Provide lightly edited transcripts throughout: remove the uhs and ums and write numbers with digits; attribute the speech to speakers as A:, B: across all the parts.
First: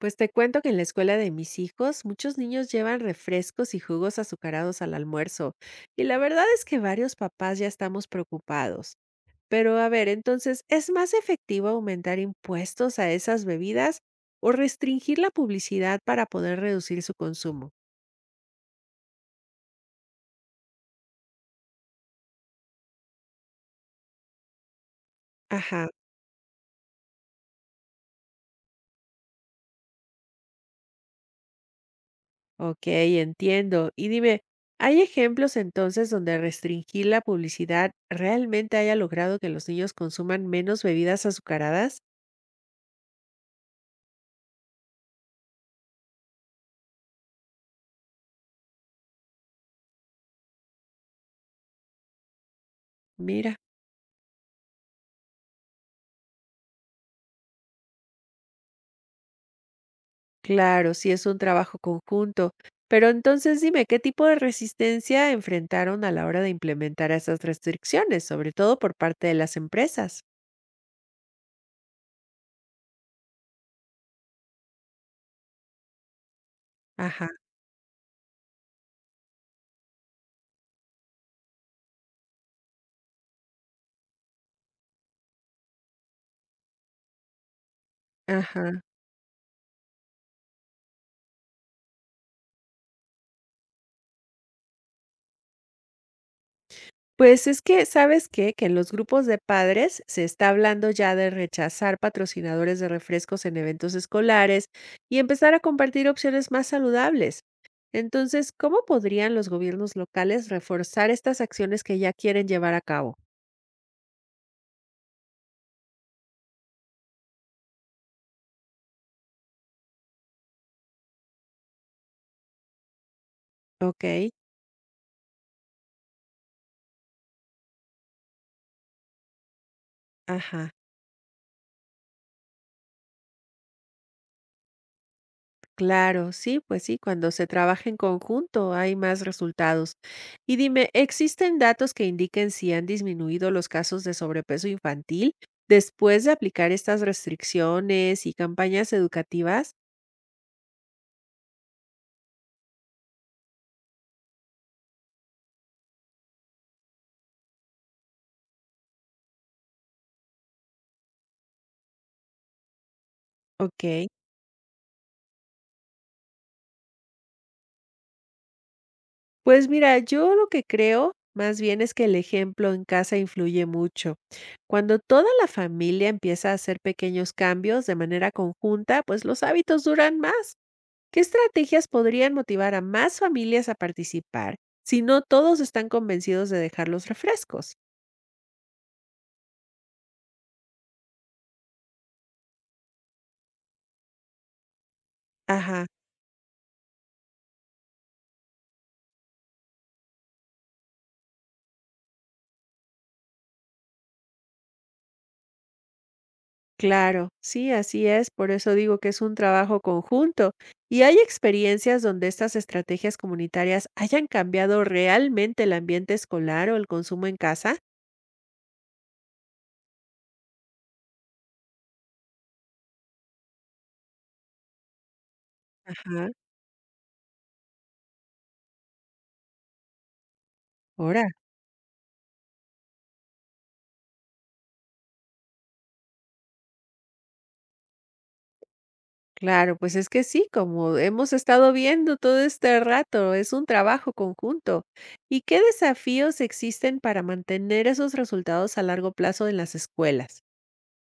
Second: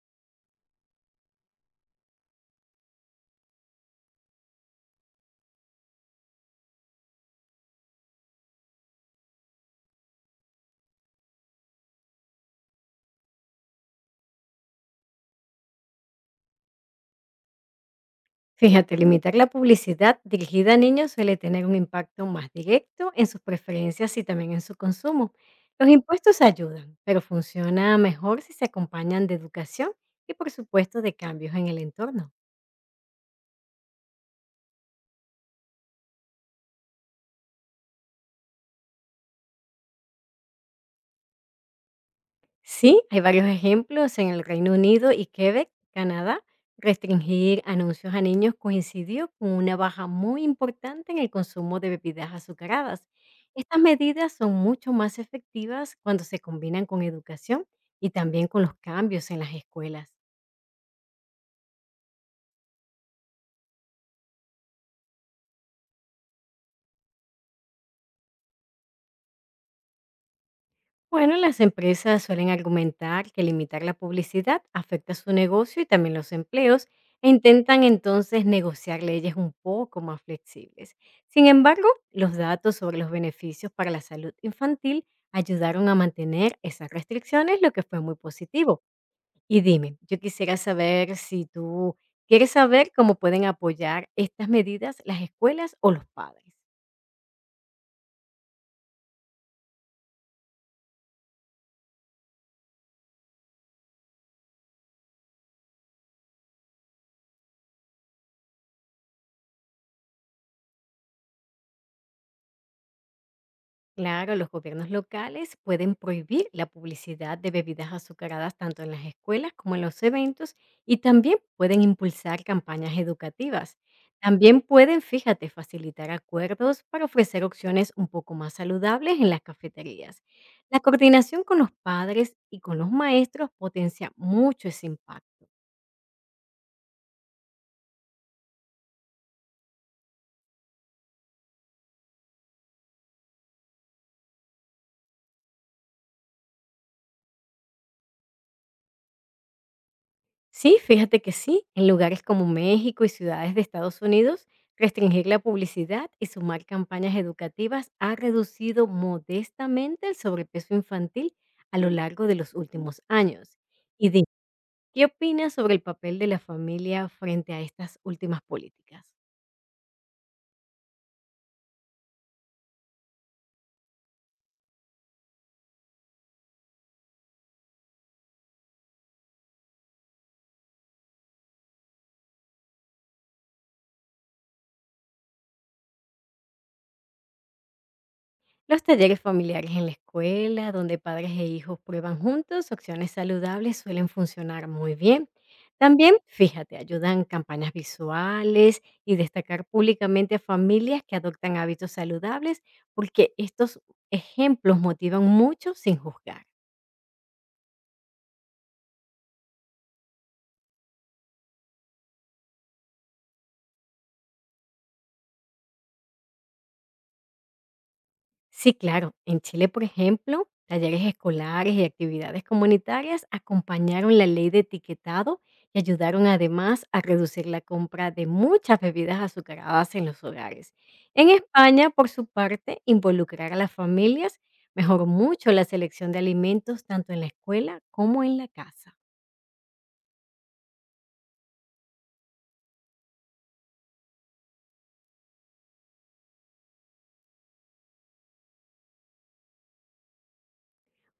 A: Pues te cuento que en la escuela de mis hijos muchos niños llevan refrescos y jugos azucarados al almuerzo, y la verdad es que varios papás ya estamos preocupados. Pero a ver, entonces, ¿es más efectivo aumentar impuestos a esas bebidas o restringir la publicidad para poder reducir su consumo?
B: Fíjate, limitar la publicidad dirigida a niños suele tener un impacto más directo en sus preferencias y también en su consumo.
A: Ajá,
B: Los impuestos ayudan, pero funciona mejor si se acompañan de educación y por supuesto de cambios en el entorno.
A: ok, entiendo. Y dime, ¿hay ejemplos entonces donde restringir la publicidad realmente haya logrado que los niños consuman menos bebidas azucaradas?
B: Sí, hay varios ejemplos en el Reino Unido y Quebec, Canadá. Restringir anuncios a niños coincidió con una baja muy importante en el consumo de bebidas azucaradas.
A: Mira.
B: Estas medidas son mucho más efectivas cuando se combinan con educación y también con los cambios en las escuelas.
A: Claro, sí es un trabajo conjunto. Pero entonces dime, ¿qué tipo de resistencia enfrentaron a la hora de implementar esas restricciones, sobre todo por parte de las empresas?
B: Bueno, las empresas suelen argumentar que limitar la publicidad afecta su negocio y también los empleos
A: Ajá,
B: e intentan entonces negociar leyes un poco más flexibles. Sin embargo, los datos sobre los beneficios para la salud infantil ayudaron a mantener esas restricciones, lo que fue muy
A: ajá.
B: positivo. Y dime, yo quisiera saber si tú quieres saber cómo pueden apoyar estas medidas las escuelas o los padres.
A: Pues es que, ¿sabes qué? Que en los grupos de padres se está hablando ya de rechazar patrocinadores de refrescos en eventos escolares y empezar a compartir opciones más saludables. Entonces, ¿cómo podrían los gobiernos locales reforzar estas acciones que ya quieren llevar a cabo?
B: Claro, los gobiernos locales pueden prohibir la publicidad de bebidas azucaradas tanto en las escuelas como en los eventos y también pueden impulsar campañas educativas.
A: Ok,
B: También pueden, fíjate, facilitar acuerdos para ofrecer opciones un poco más saludables en las cafeterías.
A: ajá.
B: La coordinación con los padres y con los maestros potencia mucho ese impacto.
A: Claro, sí, pues sí, cuando se trabaja en conjunto hay más resultados. Y dime, ¿existen datos que indiquen si han disminuido los casos de sobrepeso infantil después de aplicar estas restricciones y campañas educativas?
B: Sí, fíjate que sí, en lugares como México y ciudades de Estados Unidos, restringir la publicidad y sumar campañas educativas ha reducido modestamente el sobrepeso infantil a lo largo de los últimos años.
A: Ok,
B: Y dime, ¿qué opinas sobre el papel de la familia frente a estas últimas políticas?
A: pues mira, yo lo que creo más bien es que el ejemplo en casa influye mucho. Cuando toda la familia empieza a hacer pequeños cambios de manera conjunta, pues los hábitos duran más. ¿Qué estrategias podrían motivar a más familias a participar si no todos están convencidos de dejar los refrescos?
B: Los talleres familiares en la escuela, donde padres e hijos prueban juntos opciones saludables, suelen funcionar muy bien.
A: Ajá,
B: También, fíjate, ayudan campañas visuales y destacar públicamente a familias que adoptan hábitos saludables, porque estos ejemplos motivan mucho sin juzgar.
A: claro, sí, así es, por eso digo que es un trabajo conjunto. ¿Y hay experiencias donde estas estrategias comunitarias hayan cambiado realmente el ambiente escolar o el consumo en casa?
B: Sí, claro. En Chile, por ejemplo, talleres escolares y actividades comunitarias acompañaron la ley de etiquetado y ayudaron
A: Ajá,
B: además a reducir la compra de muchas bebidas azucaradas en los hogares.
A: ¿ahora?
B: En España, por su parte, involucrar a las familias mejoró mucho la selección de alimentos tanto en la escuela como en la casa.
A: Claro, pues es que sí, como hemos estado viendo todo este rato, es un trabajo conjunto. ¿Y qué desafíos existen para mantener esos resultados a largo plazo en las escuelas?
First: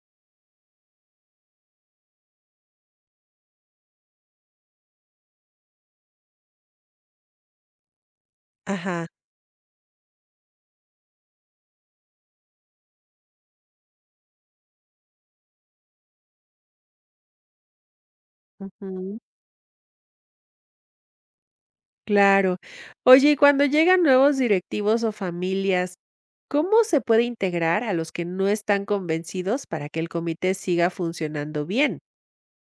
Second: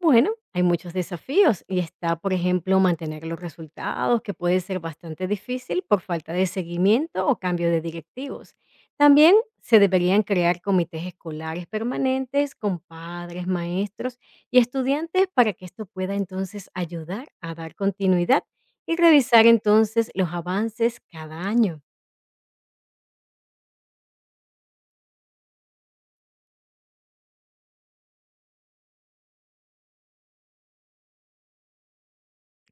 B: Bueno, hay muchos desafíos y está, por ejemplo, mantener los resultados, que puede ser bastante difícil por falta de seguimiento o cambio de directivos.
A: Ajá.
B: También se deberían crear comités escolares permanentes con padres, maestros y estudiantes para que esto pueda entonces ayudar a dar continuidad y revisar entonces los avances cada año.
A: Claro. Oye, y cuando llegan nuevos directivos o familias, ¿cómo se puede integrar a los que no están convencidos para que el comité siga funcionando bien?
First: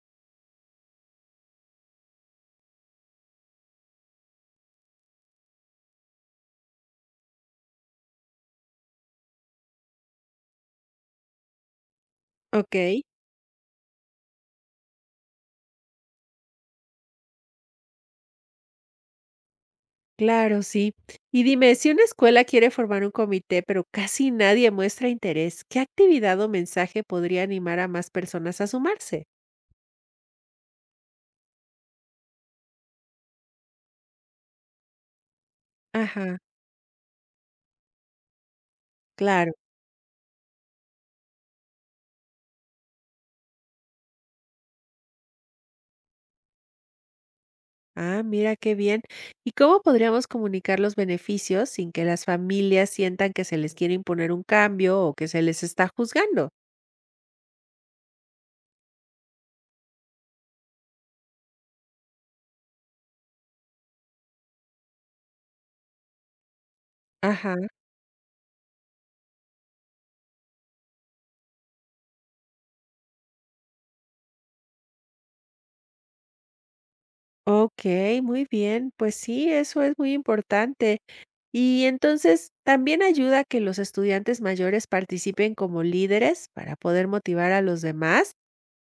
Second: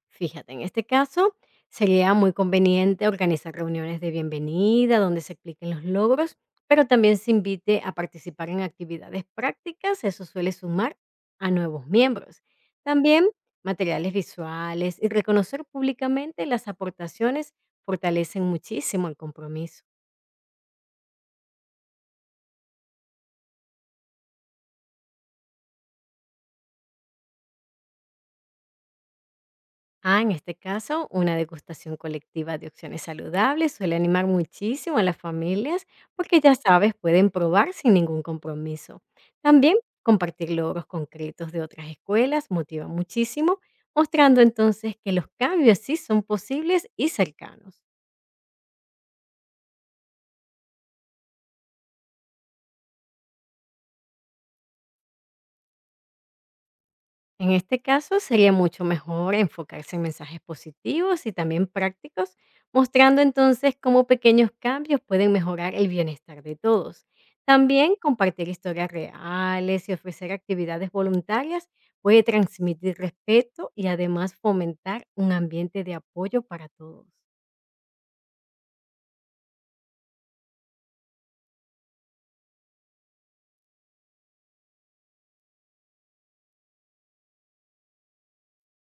B: Fíjate, en este caso sería muy conveniente organizar reuniones de bienvenida donde se expliquen los logros, pero también se invite a participar en actividades prácticas, eso suele sumar a nuevos miembros.
A: Ok,
B: También materiales visuales y reconocer públicamente las aportaciones fortalecen muchísimo el compromiso.
A: claro, sí. Y dime, si una escuela quiere formar un comité, pero casi nadie muestra interés, ¿qué actividad o mensaje podría animar a más personas a sumarse?
B: Ah, en este caso, una degustación colectiva de opciones saludables suele animar muchísimo a las familias
A: Ajá.
B: porque ya sabes, pueden probar sin ningún compromiso.
A: Claro.
B: También compartir logros concretos de otras escuelas motiva muchísimo, mostrando entonces que los cambios sí son posibles y cercanos.
A: Ah, mira qué bien. ¿Y cómo podríamos comunicar los beneficios sin que las familias sientan que se les quiere imponer un cambio o que se les está juzgando?
B: En este caso, sería mucho mejor enfocarse en mensajes positivos y también prácticos, mostrando entonces cómo pequeños cambios pueden mejorar el bienestar de todos.
A: Ajá.
B: También compartir historias reales y ofrecer actividades voluntarias puede transmitir respeto y además fomentar un ambiente de apoyo para todos.
A: Ok, muy bien. Pues sí, eso es muy importante. Y entonces, ¿también ayuda que los estudiantes mayores participen como líderes para poder motivar a los demás?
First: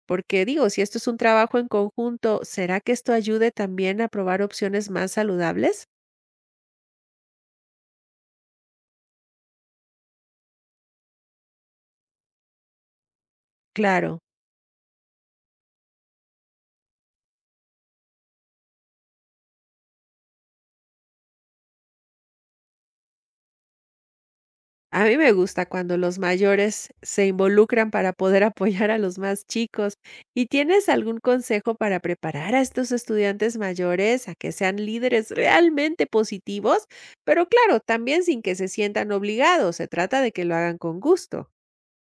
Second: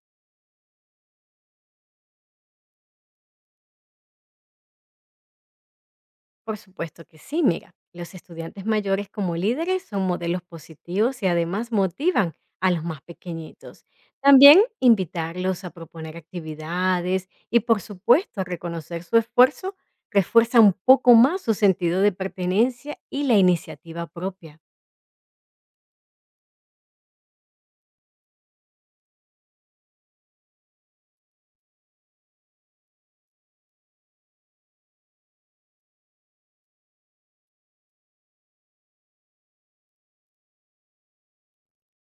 A: Porque digo, si esto es un trabajo en conjunto, ¿será que esto ayude también a probar opciones más saludables?
B: Por supuesto que sí, mira, los estudiantes mayores como líderes son modelos positivos y además motivan a los más pequeñitos.
A: Claro.
B: También invitarlos a proponer actividades y por supuesto reconocer su esfuerzo refuerza un poco más su sentido de pertenencia y la iniciativa propia.
A: A mí me gusta cuando los mayores se involucran para poder apoyar a los más chicos. ¿Y tienes algún consejo para preparar a estos estudiantes mayores a que sean líderes realmente positivos? Pero claro, también sin que se sientan obligados, se trata de que lo hagan con gusto.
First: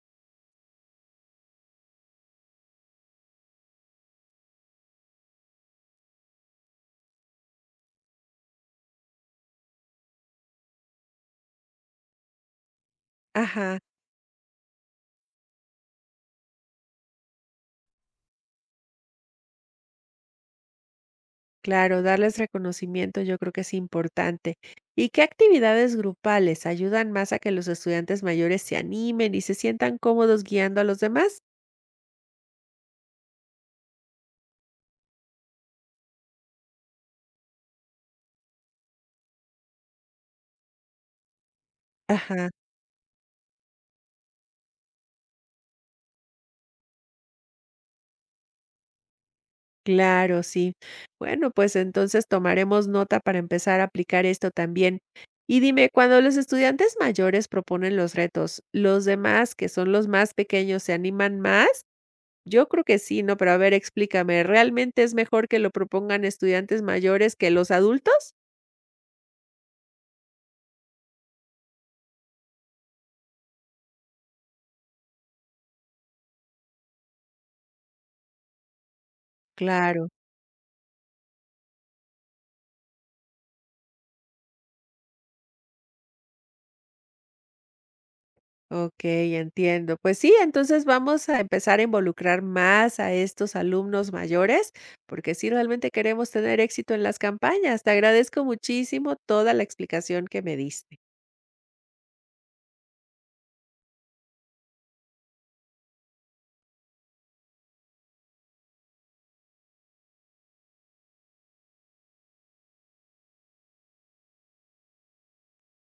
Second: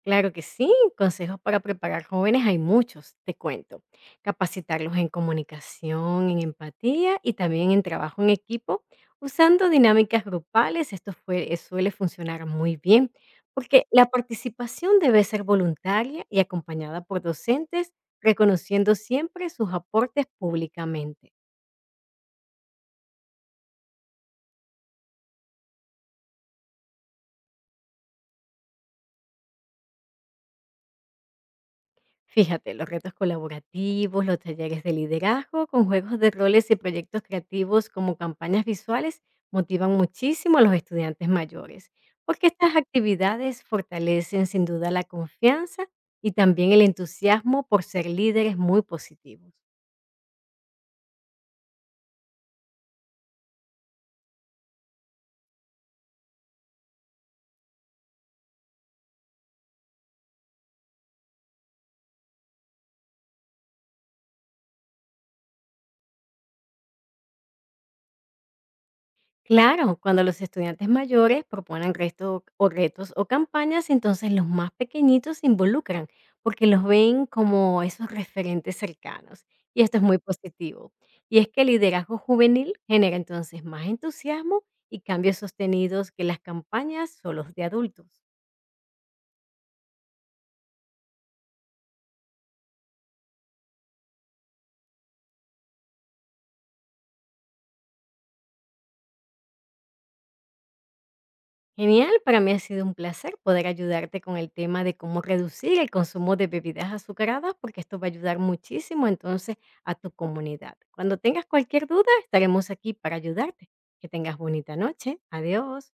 B: Claro que sí, consejos para preparar jóvenes hay muchos, te cuento. Capacitarlos en comunicación, en empatía y también en trabajo en equipo, usando dinámicas grupales, suele funcionar muy bien,
A: Ajá,
B: porque la participación debe ser voluntaria y acompañada por docentes, reconociendo siempre sus aportes públicamente.
A: claro, darles reconocimiento yo creo que es importante. ¿Y qué actividades grupales ayudan más a que los estudiantes mayores se animen y se sientan cómodos guiando a los demás?
B: Fíjate, los retos colaborativos, los talleres de liderazgo con juegos de roles y proyectos creativos como campañas visuales motivan muchísimo a los estudiantes mayores, porque
A: Ajá.
B: estas actividades fortalecen sin duda la confianza y también el entusiasmo por ser líderes muy positivos.
A: Claro, sí. Bueno, pues entonces tomaremos nota para empezar a aplicar esto también. Y dime, cuando los estudiantes mayores proponen los retos, ¿los demás, que son los más pequeños, se animan más? Yo creo que sí, ¿no? Pero a ver, explícame, ¿realmente es mejor que lo propongan estudiantes mayores que los adultos?
B: Claro, cuando los estudiantes mayores proponen retos o campañas, entonces los más pequeñitos se involucran porque los ven como esos referentes cercanos. Y esto es
A: Claro.
B: muy positivo. Y es que el liderazgo juvenil genera entonces más entusiasmo y cambios sostenidos que las campañas solos de adultos.
A: Ok, entiendo. Pues sí, entonces vamos a empezar a involucrar más a estos alumnos mayores, porque sí realmente queremos tener éxito en las campañas. Te agradezco muchísimo toda la explicación que me diste.
B: Genial, para mí ha sido un placer poder ayudarte con el tema de cómo reducir el consumo de bebidas azucaradas, porque esto va a ayudar muchísimo entonces a tu comunidad. Cuando tengas cualquier duda, estaremos aquí para ayudarte. Que tengas bonita noche. Adiós.